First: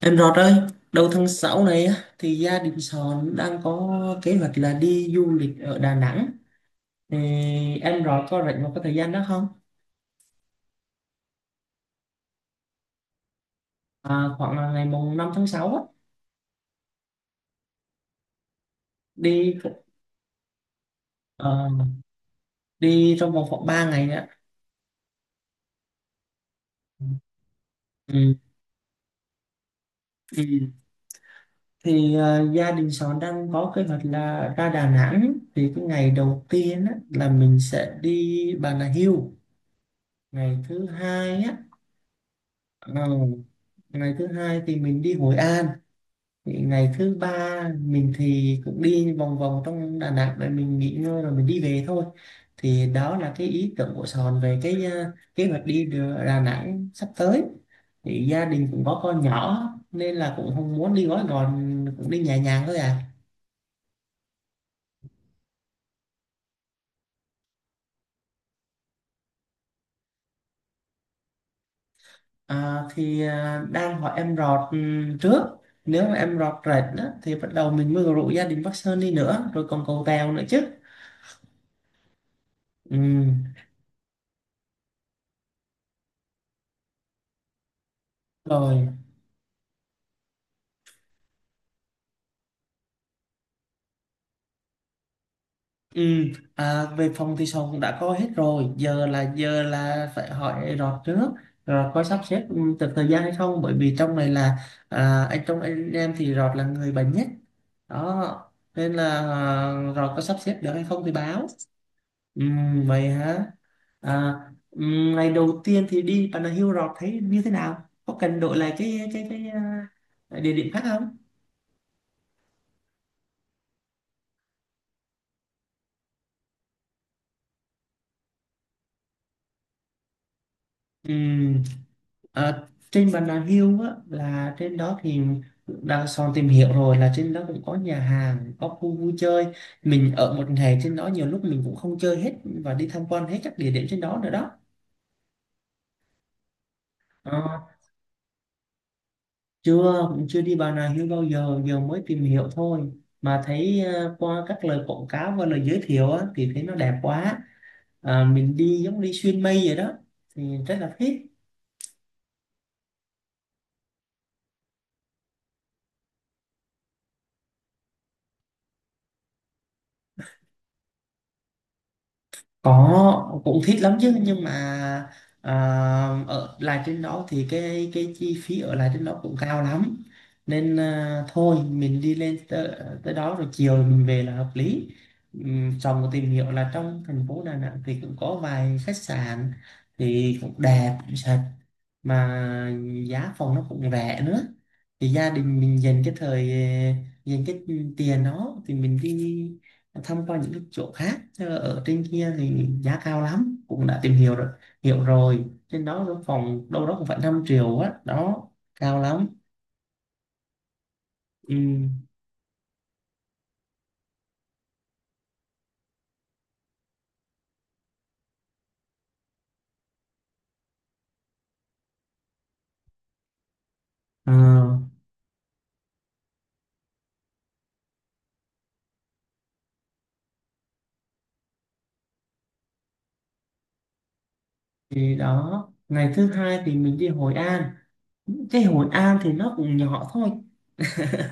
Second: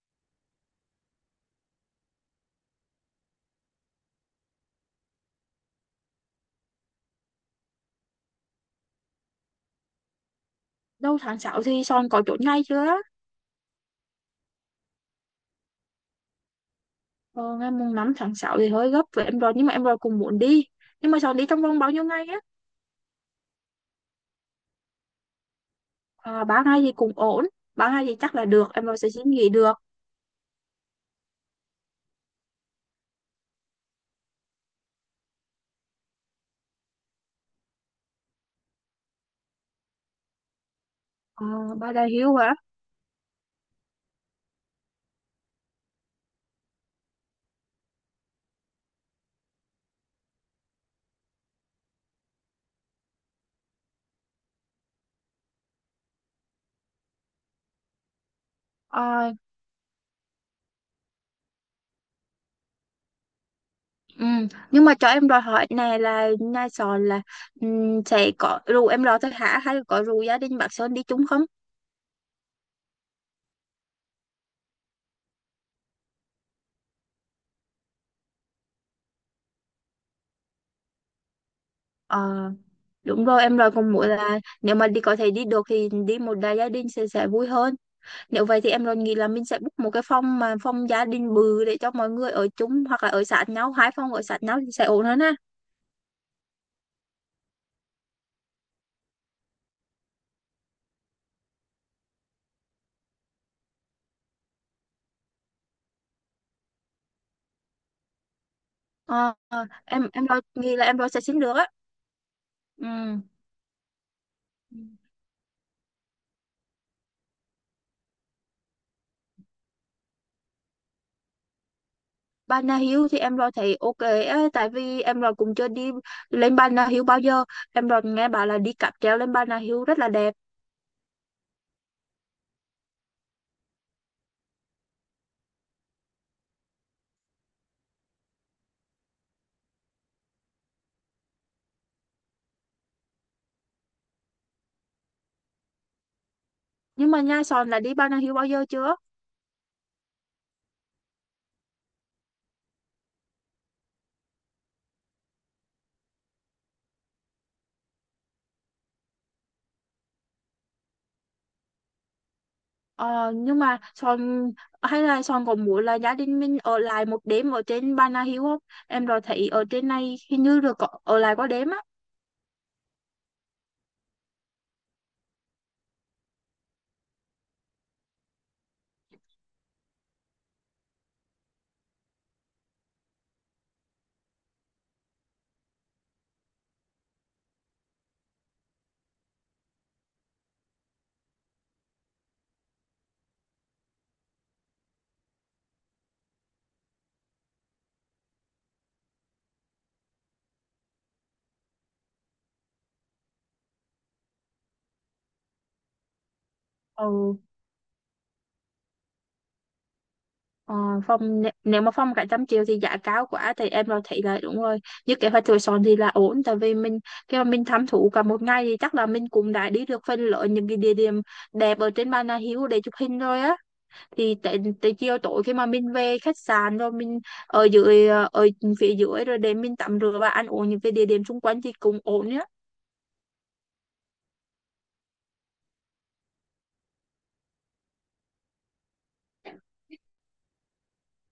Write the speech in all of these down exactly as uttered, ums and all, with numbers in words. Em Rọt ơi, đầu tháng sáu này á, thì gia đình Sòn đang có kế hoạch là đi du lịch ở Đà Nẵng. Thì em Rọt có rảnh một cái thời gian đó không? Đâu tháng sáu thì Son có chốt ngày chưa? À, khoảng là ngày mùng năm tháng sáu á, Ờ, ngày mùng năm tháng sáu thì hơi gấp với em rồi đi nhưng mà em rồi cũng muốn đi. Nhưng mà Son đi trong ờ, vòng bao nhiêu ngày á? đi trong vòng khoảng ba ngày á. À, ba ngày thì Ừ. cũng ổn. ba ngày thì chắc là được, em rồi sẽ xin nghỉ được. Ừ. Thì ờ, gia đình Sòn đang có kế hoạch là ra Đà Nẵng, thì cái ngày đầu tiên á, là mình sẽ đi Bà Nà Hills. Ngày thứ hai Ờ, á, ba đại hiếu hả? ờ, ngày thứ hai thì mình đi Hội An. Thì ngày thứ ba mình thì cũng đi vòng vòng trong Đà Nẵng, rồi mình nghỉ ngơi rồi mình đi về thôi. Thì đó là cái ý tưởng của Sòn về cái ờ, kế hoạch đi Đà Đà Nẵng sắp tới. Thì gia đình cũng có con Ờ, nhỏ nên là cũng không muốn đi gói gòn, cũng đi nhẹ nhàng thôi à. ừ. Nhưng mà cho em đòi hỏi này là nhà Son là ừm, sẽ có rủ em rồi thôi hả? Hay là có rủ gia đình bác Sơn đi chung không? À thì ờ, đang hỏi em Rọt ừm, trước, nếu mà em Rọt rệt đó, thì bắt đầu mình mới rủ gia đình Bắc Sơn đi nữa, rồi còn cầu Tèo nữa chứ. Ờ, Ừ, đúng rồi em rồi cũng muốn là nếu mà đi có thể đi được thì đi một đại gia đình sẽ sẽ vui hơn. Nếu vậy thì em rồi. luôn nghĩ là mình sẽ book một cái phòng mà phòng gia đình bự để cho mọi người ở chung hoặc là ở sát nhau, hai phòng ở sát nhau thì sẽ ổn hơn ha. Ừ, à, về phòng thì sòng cũng đã có hết rồi, giờ là giờ là phải hỏi rọt trước, rồi có sắp xếp ừ, được thời gian hay không, bởi vì trong này là à, anh, trong anh em thì rọt là người bận nhất đó, nên là Ờ, ờ, à, em rọt có em sắp lo xếp được nghĩ hay là em không lo thì sẽ xin báo. được á. Ừ, vậy Ừ. hả. à, ừ, Ngày đầu tiên thì đi Bà Nà Hills, rọt thấy như thế nào, có cần đổi lại cái cái cái à, địa điểm khác không? Bà Nà Hills thì em lo thấy ok á, tại vì em lo cũng chưa đi lên Bà Nà Hills bao giờ. Em lo nghe bảo là đi cáp treo lên Bà Nà Hills rất là đẹp. Ừ. Ờ, trên Bà Nà Hills á, là trên đó thì đang son tìm hiểu rồi, là trên đó cũng có nhà hàng, có khu vui chơi. Mình ở một ngày trên đó nhiều lúc mình cũng không chơi hết và đi tham quan hết các địa điểm trên đó nữa đó. Nhưng mà Nha Ờ, Sòn là đi Bà Nà Hills bao giờ chưa? chưa, cũng chưa đi Bà Nà Hills bao giờ, giờ mới tìm hiểu thôi, mà thấy ờ, qua các lời quảng cáo và lời giới thiệu á, thì thấy nó đẹp quá. À, mình đi giống đi xuyên mây vậy đó, thì rất là thích. Ờ, nhưng mà Son hay là Son có muốn là gia đình mình ở lại một đêm ở trên Bà Nà Hills không? Em rồi thấy ở trên này hình như được có, ở lại có đêm á. Có, cũng thích lắm chứ, nhưng mà à, ở lại trên đó thì cái cái chi phí ở lại trên đó cũng cao lắm, nên à, thôi mình đi lên tới, tới đó rồi chiều mình về là hợp lý. Ừm, xong rồi tìm hiểu là trong thành phố Đà Nẵng thì cũng có vài khách sạn thì cũng đẹp, cũng sạch, mà giá phòng nó cũng rẻ nữa. Thì gia đình mình dành cái thời dành cái tiền đó thì mình đi thăm qua những cái chỗ khác. Thế ở trên kia thì giá cao lắm, cũng đã tìm hiểu rồi, hiểu rồi, trên đó cái phòng đâu đó cũng phải Ừ, năm triệu á đó, cao lắm. ờ, phòng nè- Ừ. nếu mà phòng cả trăm triệu thì giá cao quá thì em rồi thấy là đúng rồi. Như kế hoạch của Son thì là ổn tại vì mình khi mà mình thám thú cả một ngày thì chắc là mình cũng đã đi được phần lớn những cái địa điểm đẹp ở trên Bà Nà Hills để chụp hình rồi á. Ờ, Thì tại tại chiều tối khi mà mình về khách sạn rồi mình ở dưới ở phía dưới rồi để mình tắm rửa và ăn uống những cái địa điểm xung quanh thì cũng ổn nhá. thì đó, ngày thứ hai thì mình đi Hội An. Cái Hội An thì nó cũng nhỏ thôi.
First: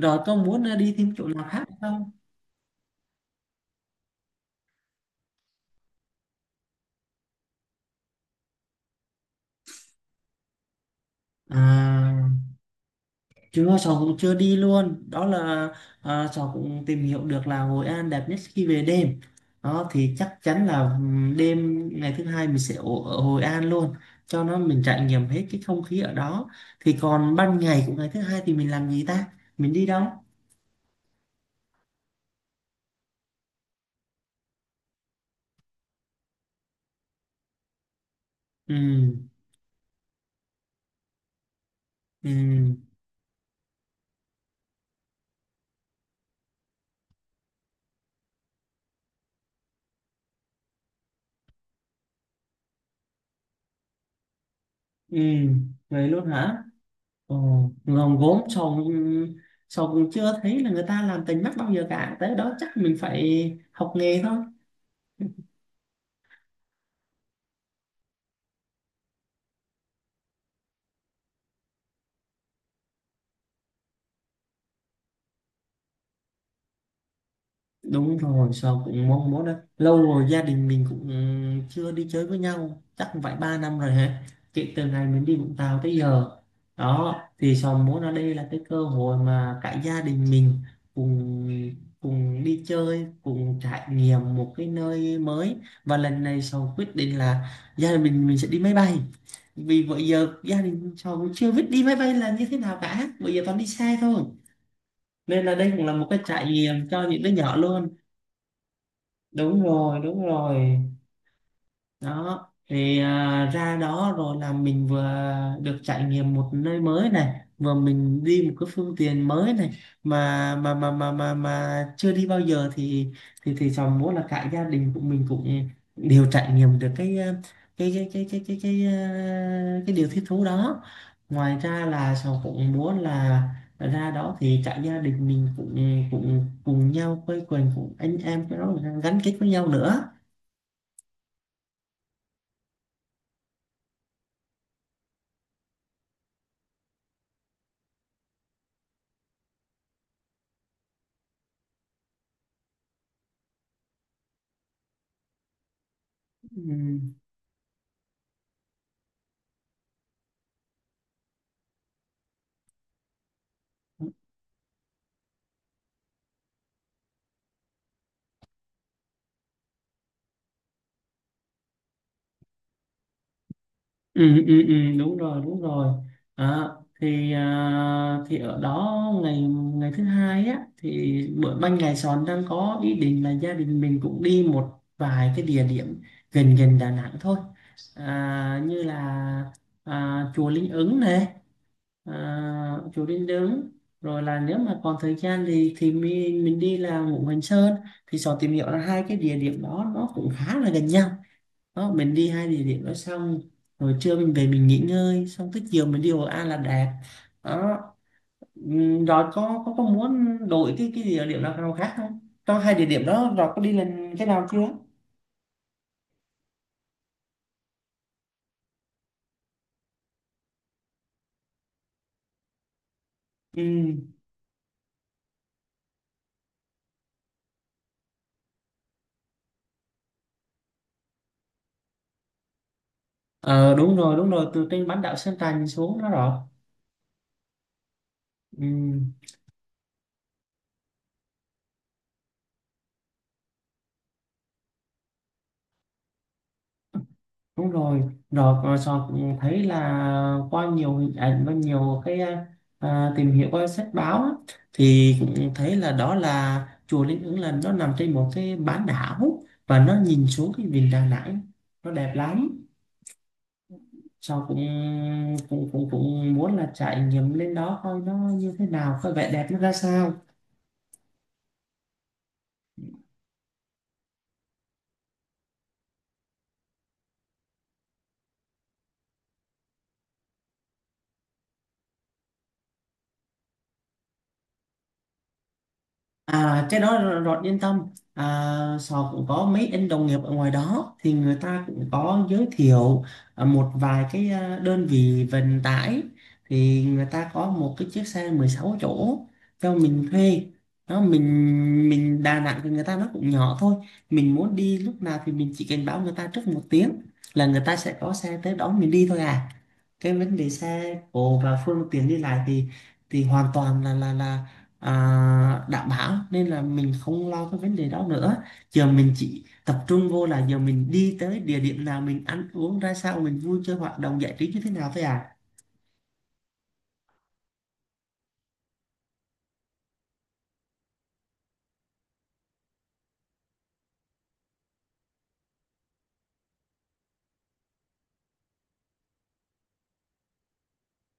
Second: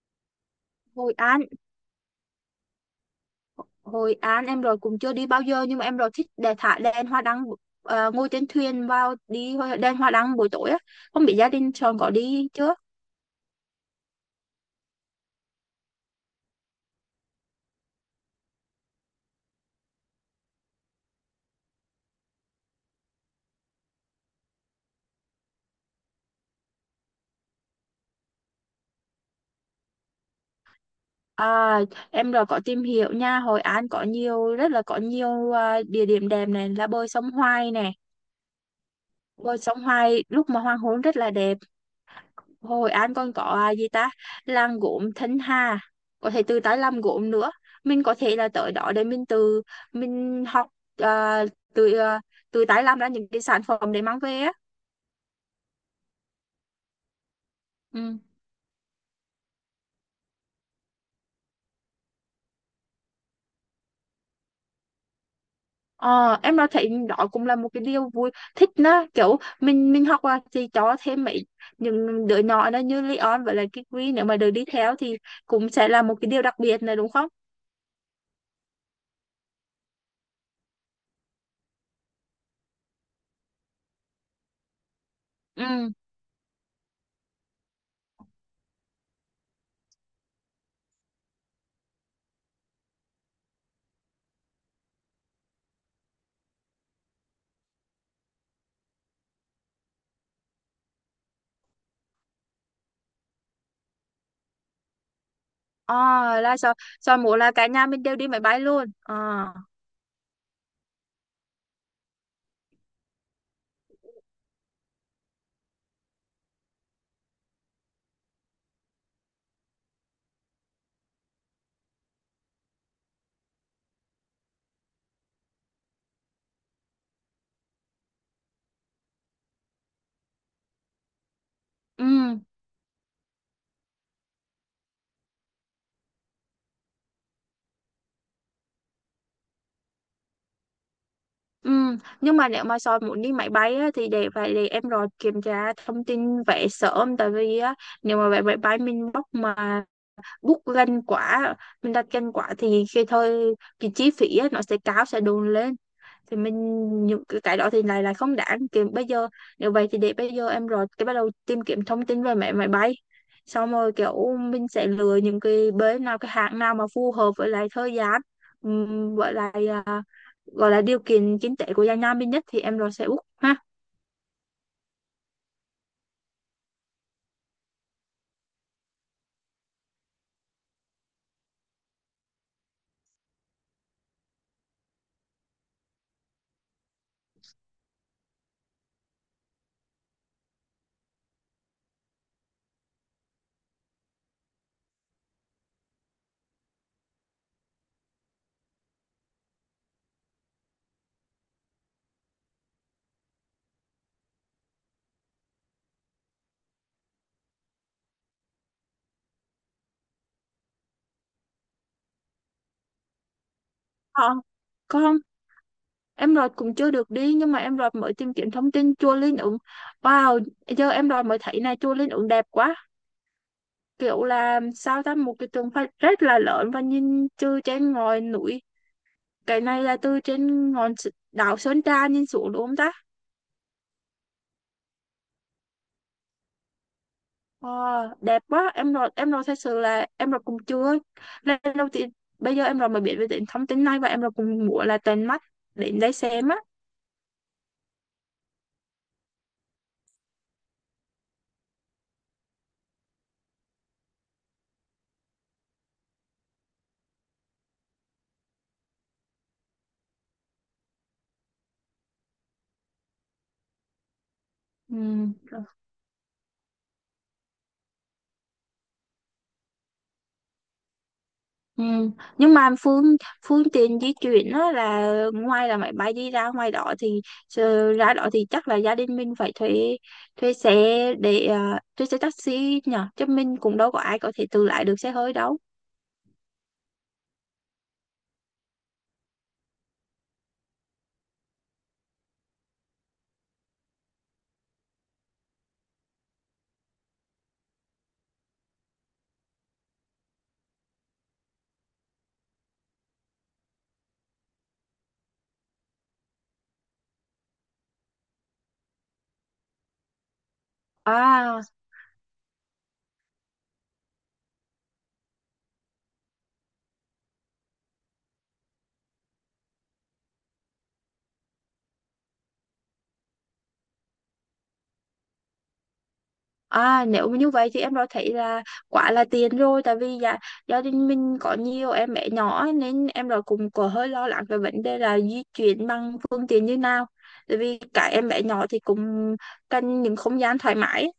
Rồi, có muốn đi thêm Hội chỗ An, nào khác không? Hội An em rồi cũng chưa đi bao giờ nhưng mà em rồi thích để thả đèn hoa đăng, ờ, ngồi trên thuyền vào đi hoa- đèn hoa đăng buổi tối á, không biết gia đình chồng có À đi chưa. chưa, cháu cũng chưa đi luôn đó là. À, cháu cũng tìm hiểu được là Hội An đẹp nhất khi về đêm, đó thì chắc chắn là ừm, đêm ngày thứ hai mình sẽ ở, ở Hội An luôn cho nó mình trải nghiệm hết cái không khí ở đó. Thì còn ban ngày của ngày thứ hai thì mình làm gì ta, mình đi đâu? à, em rồi có tìm hiểu nha Hội An có nhiều rất là có nhiều ờ, địa điểm đẹp này là bơi sông Hoài này, ừ bơi sông Hoài lúc mà hoàng hôn rất là đẹp. ừ Hồi anh còn có à, gì ta? Làng gốm Thanh Hà. Có thể từ tới làm gốm nữa. Mình có thể là tới đó để mình từ mình học à, từ à, từ tái làm ra những cái sản phẩm để mang về á. ừ Vậy luôn hả. Ồ, gồm Ừ. gốm cháu cũng, cháu cũng chưa thấy là người ta làm tình mắt bao giờ cả, tới đó chắc mình phải học nghề thôi. Ờ, em đã thấy đó cũng là một cái điều vui thích đó kiểu mình mình học à, thì cho thêm mấy những đứa nhỏ đó như Leon với lại Kikri nếu mà được đi theo thì cũng sẽ là một cái điều đặc biệt này đúng không? Đúng rồi, sao cũng mong muốn đó lâu rồi, gia đình mình cũng chưa đi chơi với nhau chắc cũng phải ba năm rồi hả, kể từ ngày mình đi Vũng Tàu Ừ. tới giờ. Đó, thì sao muốn ở đây là cái cơ hội mà cả gia đình mình cùng cùng đi chơi, cùng trải nghiệm một cái nơi mới. Và lần này Sầu quyết định là gia đình mình mình sẽ đi máy bay, vì bữa giờ gia đình Sầu cũng chưa biết đi máy bay là như thế nào cả, bữa giờ toàn đi xe thôi. Nên là đây cũng là Ờ, một cái trải là sao? nghiệm cho Sao những đứa mỗi là nhỏ cả nhà luôn. mình đều đi máy bay luôn. Ờ. Đúng rồi, đúng rồi. Đó thì à, ra đó rồi là mình vừa được trải nghiệm một nơi mới này, vừa mình đi một cái phương tiện mới này mà mà mà mà mà mà chưa đi bao giờ. Thì thì thì cháu muốn là cả gia đình của mình cũng đều trải nghiệm được cái à, cái cái cái cái cái cái à, cái điều thích thú đó. Ngoài ra là cháu Ừ. cũng muốn là ra đó thì cả gia đình mình cũng cũng cùng nhau quây quần, cùng anh em cái đó, gắn kết với nhau nữa. Ừ, nhưng mà nếu mà soi muốn đi máy bay á, thì để phải để em rồi kiểm tra thông tin vé sớm tại vì á, nếu mà vé máy bay mình book mà bút lên quả mình đặt trên quả thì khi thôi cái chi phí á, nó sẽ cao sẽ đồn lên thì mình ừ, những cái cái đó thì lại là không đáng kiếm bây giờ. Nếu vậy thì để bây giờ em rồi cái bắt đầu tìm kiếm thông tin về mẹ máy bay, xong rồi kiểu mình sẽ lựa những cái bến nào cái hãng nào mà phù hợp với lại thời gian ừm, với lại à, gọi là điều kiện kinh tế của gia nhà mình nhất thì em rồi sẽ book ha. ừ, ừ, ừ, Đúng rồi, đúng rồi. à, thì à, thì ở đó ngày ngày thứ hai á, thì bữa ban ngày Sòn đang có ý định là gia đình mình cũng đi một vài cái địa điểm gần gần Đà Nẵng thôi, à, như là à, chùa Linh Ứng này, à, chùa Linh Ứng, rồi là nếu mà còn thời gian thì thì mình mình đi là Ngũ Hành Sơn. Thì Sòn tìm hiểu là hai cái địa điểm đó nó cũng khá là gần nhau. Đó, mình đi hai địa điểm đó xong rồi trưa mình về mình nghỉ ngơi, xong tới chiều mình đi Hội An là đẹp đó. Ừm, rồi có có có muốn đổi cái cái địa điểm nào nào khác không, trong hai địa điểm đó rồi có đi lần cái Ờ, nào chưa? có. Em Rọt cũng chưa được đi nhưng mà em Rọt mới tìm kiếm thông tin chùa Linh Ứng. Wow, giờ em Rọt mới thấy này chùa Linh Ứng đẹp quá, Ừ. kiểu là sao ta một cái tượng Phật rất là lớn và nhìn từ trên ngọn núi. Cái này là từ trên ngọn S- đảo Sơn Trà nhìn xuống đúng không ta? Ờ, đúng rồi, đúng rồi, từ trên bán đảo Sơn Trà nhìn xuống đó rồi. Wow, đẹp Ừ. quá, em Rọt em Rọt thật sự là em Rọt cũng chưa lần đầu tiên, bây giờ em Rọt mới biết về đến thông tin này và em Rọt cũng muốn là tận mắt đến đây xem á. Đúng rồi, rồi rồi Sọt thấy là qua nhiều hình ảnh và nhiều cái à, tìm hiểu qua sách báo á, thì cũng thấy là đó là chùa Linh Ứng, là nó nằm trên một cái bán đảo và nó nhìn xuống cái vịnh Đà Nẵng, nó đẹp lắm. Sọt cũng Ừ. cũng cũng cũng muốn là trải nghiệm lên đó coi nó như thế nào, coi vẻ đẹp nó ra sao. Ừ. Nhưng mà phương phương tiện di chuyển đó là ngoài là máy bay đi ra ngoài đó thì ờ, ra đó thì chắc là gia đình mình phải thuê thuê xe để ờ, thuê xe taxi nhở chứ mình cũng đâu có ai có thể tự lái được xe hơi đâu. À, cái đó r- Rọt yên tâm, à, Sò cũng có mấy anh đồng nghiệp ở ngoài đó thì người ta cũng có giới thiệu à, một vài cái à, đơn vị vận tải. Thì người ta có một cái chiếc xe mười sáu chỗ cho mình thuê. Đó, mình mình Đà Nẵng thì người ta nó cũng nhỏ thôi, mình muốn đi lúc nào thì mình chỉ cần báo người ta trước một tiếng là người ta sẽ có xe tới đón mình đi thôi à. Cái vấn đề xe cộ và À phương tiện đi lại thì thì hoàn toàn là là là à, đảm bảo, nên là mình không lo cái vấn đề đó nữa. Giờ mình chỉ tập trung vô là giờ mình đi tới địa điểm nào, mình ăn uống ra sao, mình vui chơi hoạt động giải trí như thế nào thôi à. à, nếu mà như vậy thì em đã thấy là quá là tiền rồi tại vì gia, gia đình mình có nhiều em bé nhỏ ấy, nên em đã cũng có hơi lo lắng về vấn đề là di chuyển bằng phương tiện như nào, tại vì cả em bé nhỏ thì cũng cần những không gian thoải mái ấy.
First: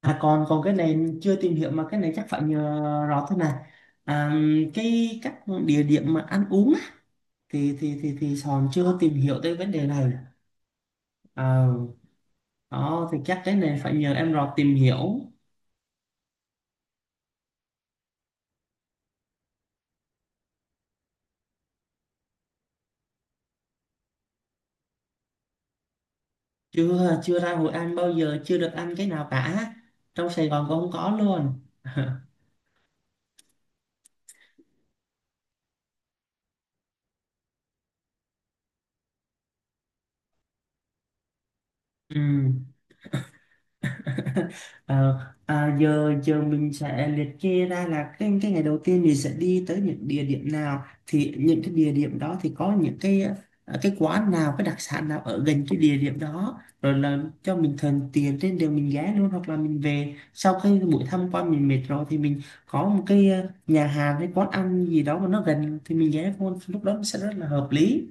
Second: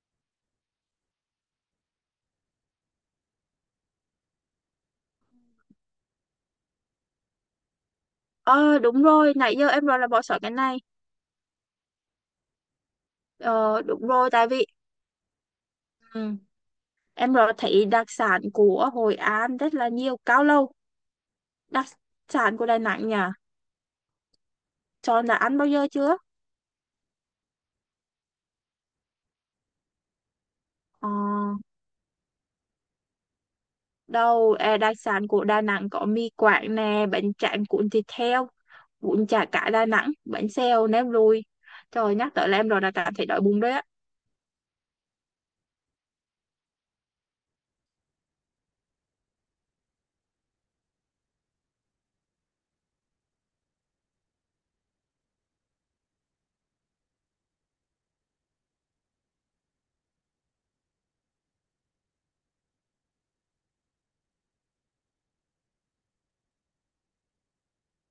À còn còn cái này chưa tìm hiểu, mà cái này chắc phải nhờ rõ thôi nè. à, cái các địa điểm mà ăn uống á, thì thì thì thì Sòn Ờ chưa đúng tìm rồi, hiểu tới nãy giờ vấn em đề rồi này. là bỏ sót cái này. Ờ, đó thì chắc cái này Ờ phải đúng nhờ rồi, em Rọt tại vì tìm hiểu. ừ, em rồi thấy đặc sản của Hội An rất là nhiều cao lầu. Đặc sản của Đà Nẵng nhỉ? Cho là ăn bao giờ chưa? Chưa, chưa ra Hội An bao giờ, chưa được ăn cái nào cả, trong Sài Gòn cũng không Ờ có luôn. đâu, à, đặc sản của Đà Nẵng có mì Quảng nè, bánh tráng cuốn thịt heo, bún chả cá Đà Nẵng, bánh xèo, nem lùi. Trời nhắc tới Ừ. là em rồi là cảm thấy đói bụng đấy á. Ờ, à, giờ giờ mình sẽ liệt kê ra là cái cái ngày đầu tiên mình sẽ đi tới những địa điểm nào, thì những cái địa điểm đó thì có những cái ờ, cái quán nào, cái đặc sản nào ở gần cái địa điểm đó, rồi là cho mình thuận tiền trên đường mình ghé luôn, hoặc là mình về sau khi buổi tham quan mình mệt rồi thì mình có một cái ờ, nhà hàng hay quán ăn gì đó mà nó gần thì mình ghé luôn, lúc đó nó sẽ rất là hợp lý.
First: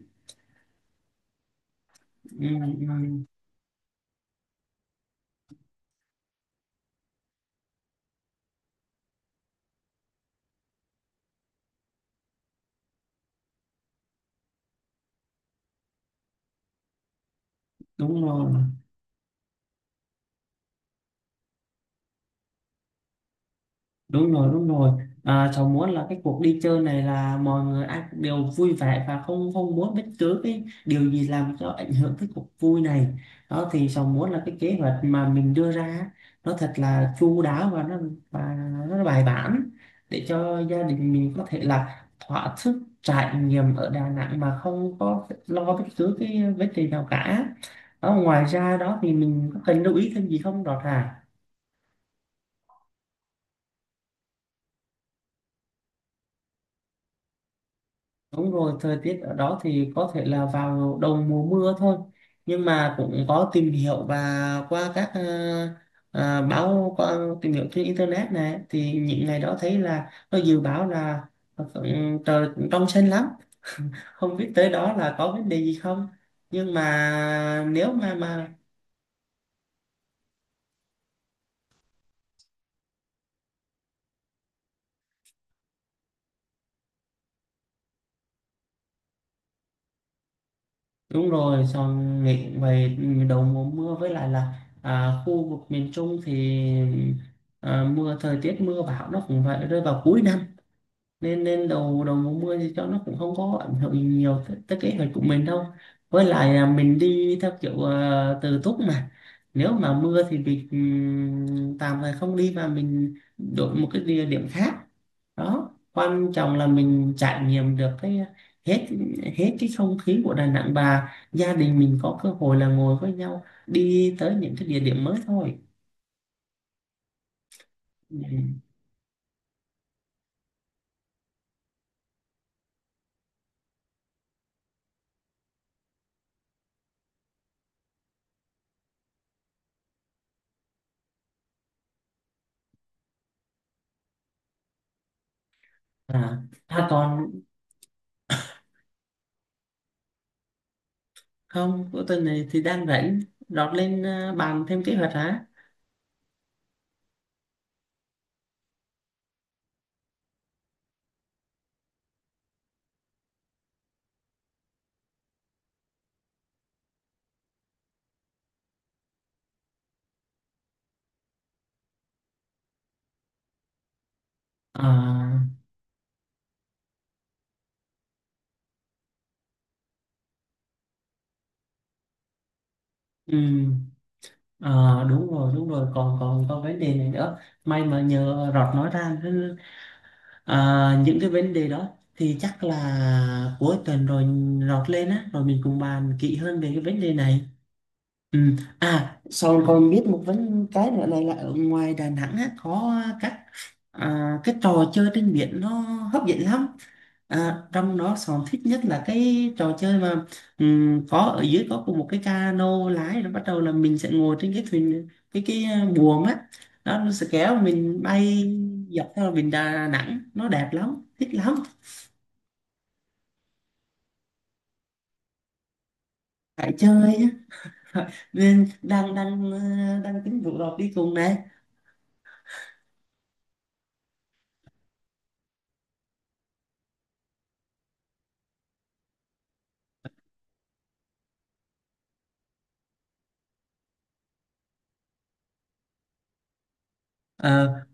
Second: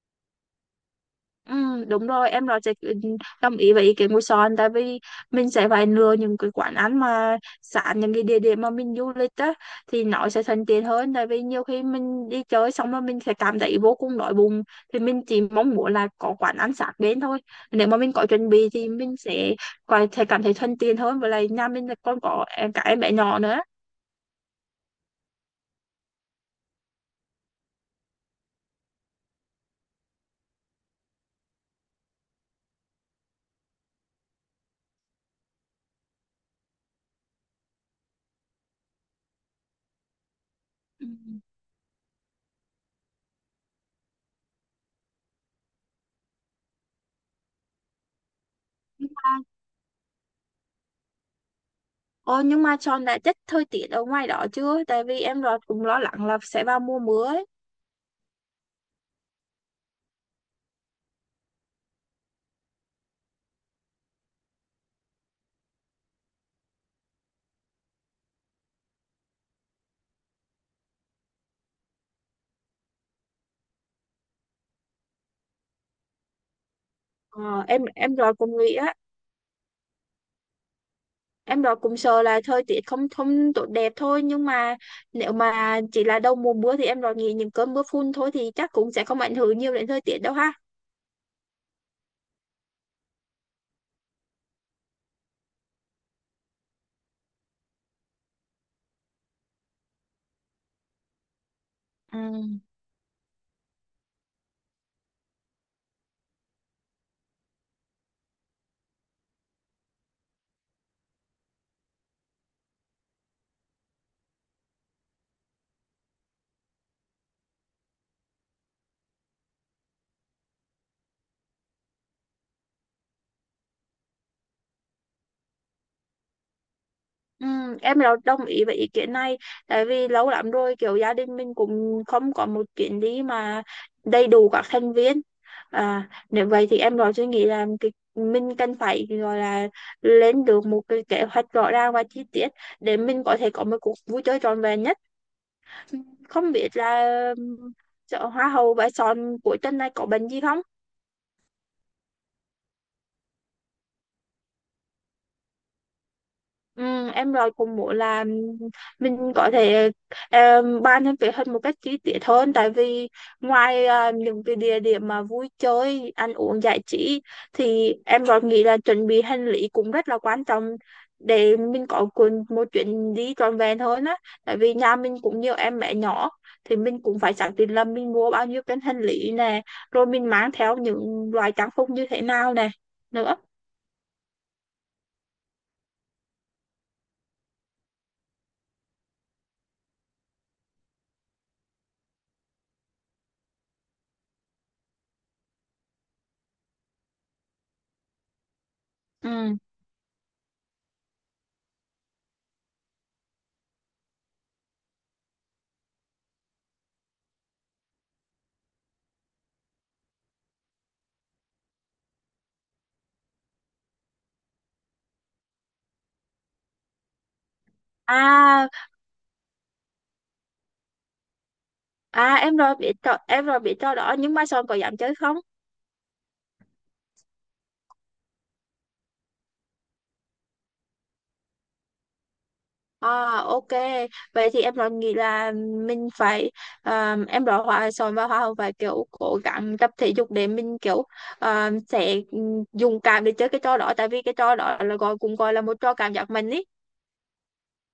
Ừ, đúng rồi em ừ, nói sẽ ừ, đồng ý với ý kiến của Son, tại vì mình sẽ phải lựa những cái quán ăn mà sẵn những cái địa điểm mà mình du lịch á thì nó sẽ thuận tiện hơn, tại vì nhiều khi mình đi chơi xong rồi mình sẽ cảm thấy vô cùng đói bụng thì mình chỉ mong muốn là có quán ăn sẵn đến thôi. Nếu mà mình đúng có chuẩn rồi bị thì mình sẽ có thể cảm thấy thuận tiện hơn với lại nhà mình là còn có em cả em bé nhỏ nữa. đúng rồi đúng rồi. À, cháu muốn là cái cuộc đi chơi này là mọi người ai cũng đều vui vẻ, và không không muốn bất cứ cái điều gì làm cho ảnh hưởng cái cuộc vui này. Đó, thì cháu muốn là cái kế hoạch mà mình đưa ra á, nó thật là chu đáo và nó và nó bài bản, để cho gia Ừ. đình mình có thể là thỏa sức trải nghiệm ở Đà Nẵng mà không có lo bất cứ cái vấn đề nào cả. Đó, ngoài ra đó nhưng thì mà mình có cần lưu ý thêm gì không Đọt à? Ồ, nhưng mà Son đã chắc thời tiết ở ngoài đó chưa? Tại vì em lo cũng lo lắng là sẽ vào mùa mưa ấy. Đúng rồi, thời tiết ở đó thì có thể là vào đầu mùa mưa thôi. Nhưng mà cũng có tìm hiểu và qua các ờ, ờ, báo, qua tìm hiểu trên internet này thì những ngày đó thấy là nó dự báo là ừ, trời cũng trong xanh lắm, không biết tới đó là có vấn đề gì không. Nhưng mà Ờ, em nếu mà em rồi mà cũng nghĩ á, em rồi cũng sợ là thời tiết không không tốt đẹp thôi nhưng mà nếu mà chỉ là đầu mùa mưa thì em rồi nghĩ những cơn mưa phùn thôi thì chắc cũng sẽ không ảnh hưởng nhiều đến thời tiết đâu ha. Đúng rồi, xong nghĩ về đầu mùa mưa với lại là à, khu vực miền Trung thì à, mưa, thời tiết mưa bão nó cũng phải rơi vào cuối năm, nên nên đầu đầu Ừ. mùa mưa thì cho nó cũng không có ảnh hưởng gì nhiều tới, tới kế hoạch của mình đâu. Với lại là mình đi theo kiểu ờ, tự túc mà, nếu mà mưa thì mình ừm, tạm thời không đi và mình đổi một cái địa điểm khác. Đó, quan trọng là mình trải nghiệm được cái hết hết cái không khí của Đà Nẵng, và gia đình mình có cơ hội là ngồi với nhau đi tới những cái địa điểm mới thôi. Ừ, em Ừ. rồi đồng ý với ý kiến này, tại vì lâu lắm rồi kiểu gia đình mình cũng không có một chuyến đi mà đầy đủ các thành viên. À, nếu vậy thì em rồi suy nghĩ là cái mình cần phải gọi là lên được một cái kế hoạch rõ ràng và chi tiết để mình có thể có một cuộc vui chơi trọn vẹn nhất. à, Không biết à là còn um, chợ hoa hậu Bãi Son cuối tuần này có bệnh gì không? Không, cuối tuần này thì đang rảnh, lót lên ờ, bàn thêm kế hoạch hả? Ừ, em rồi cũng muốn là mình có thể um, bàn thêm kế hoạch một cách chi tiết hơn, tại vì ngoài à, những cái địa điểm mà vui chơi ăn uống giải trí thì em rồi nghĩ là chuẩn bị hành lý cũng rất là quan trọng để mình có cuốn- một chuyến đi trọn vẹn hơn á, tại vì Ờ, nhà mình cũng nhiều em bé nhỏ thì mình cũng phải xác định là mình mua bao nhiêu cái hành lý nè, rồi mình mang theo những loại trang phục như thế nào nè nữa. ừ, ờ, đúng rồi, đúng rồi còn còn còn vấn đề này nữa, may mà nhờ Rọt nói ra chứ. Ờ, những cái vấn đề đó thì chắc là cuối tuần rồi Rọt lên á, rồi mình cùng bàn kỹ hơn về cái vấn đề này. Ừ. À, Ừ. sau con biết một vấn cái nữa này là ở ngoài Đà Nẵng á, có các à, cái trò chơi trên biển nó hấp dẫn lắm. À, trong đó Sòn thích nhất là cái trò chơi mà ừm, có ở dưới có cùng một cái cano lái, rồi bắt đầu là mình sẽ ngồi trên cái thuyền cái cái à, buồm á, đó nó sẽ kéo mình bay À. dọc theo biển Đà Nẵng, nó đẹp lắm, thích lắm. À em rồi bị trò, em rồi bị trò đỏ nhưng mai sau em có dám chơi không? Phải chơi á. Nên đang đang ờ, đang tính rủ đọc đi cùng này. À, ok, vậy thì em rồi nghĩ là mình phải à, em rồi hòa sòn và hoa hồng phải kiểu cố gắng tập thể dục để mình kiểu à, sẽ ừ, dùng cảm để chơi cái trò đỏ, tại vì cái trò đỏ là gọi cũng gọi là một trò cảm giác mạnh ý. Ờ,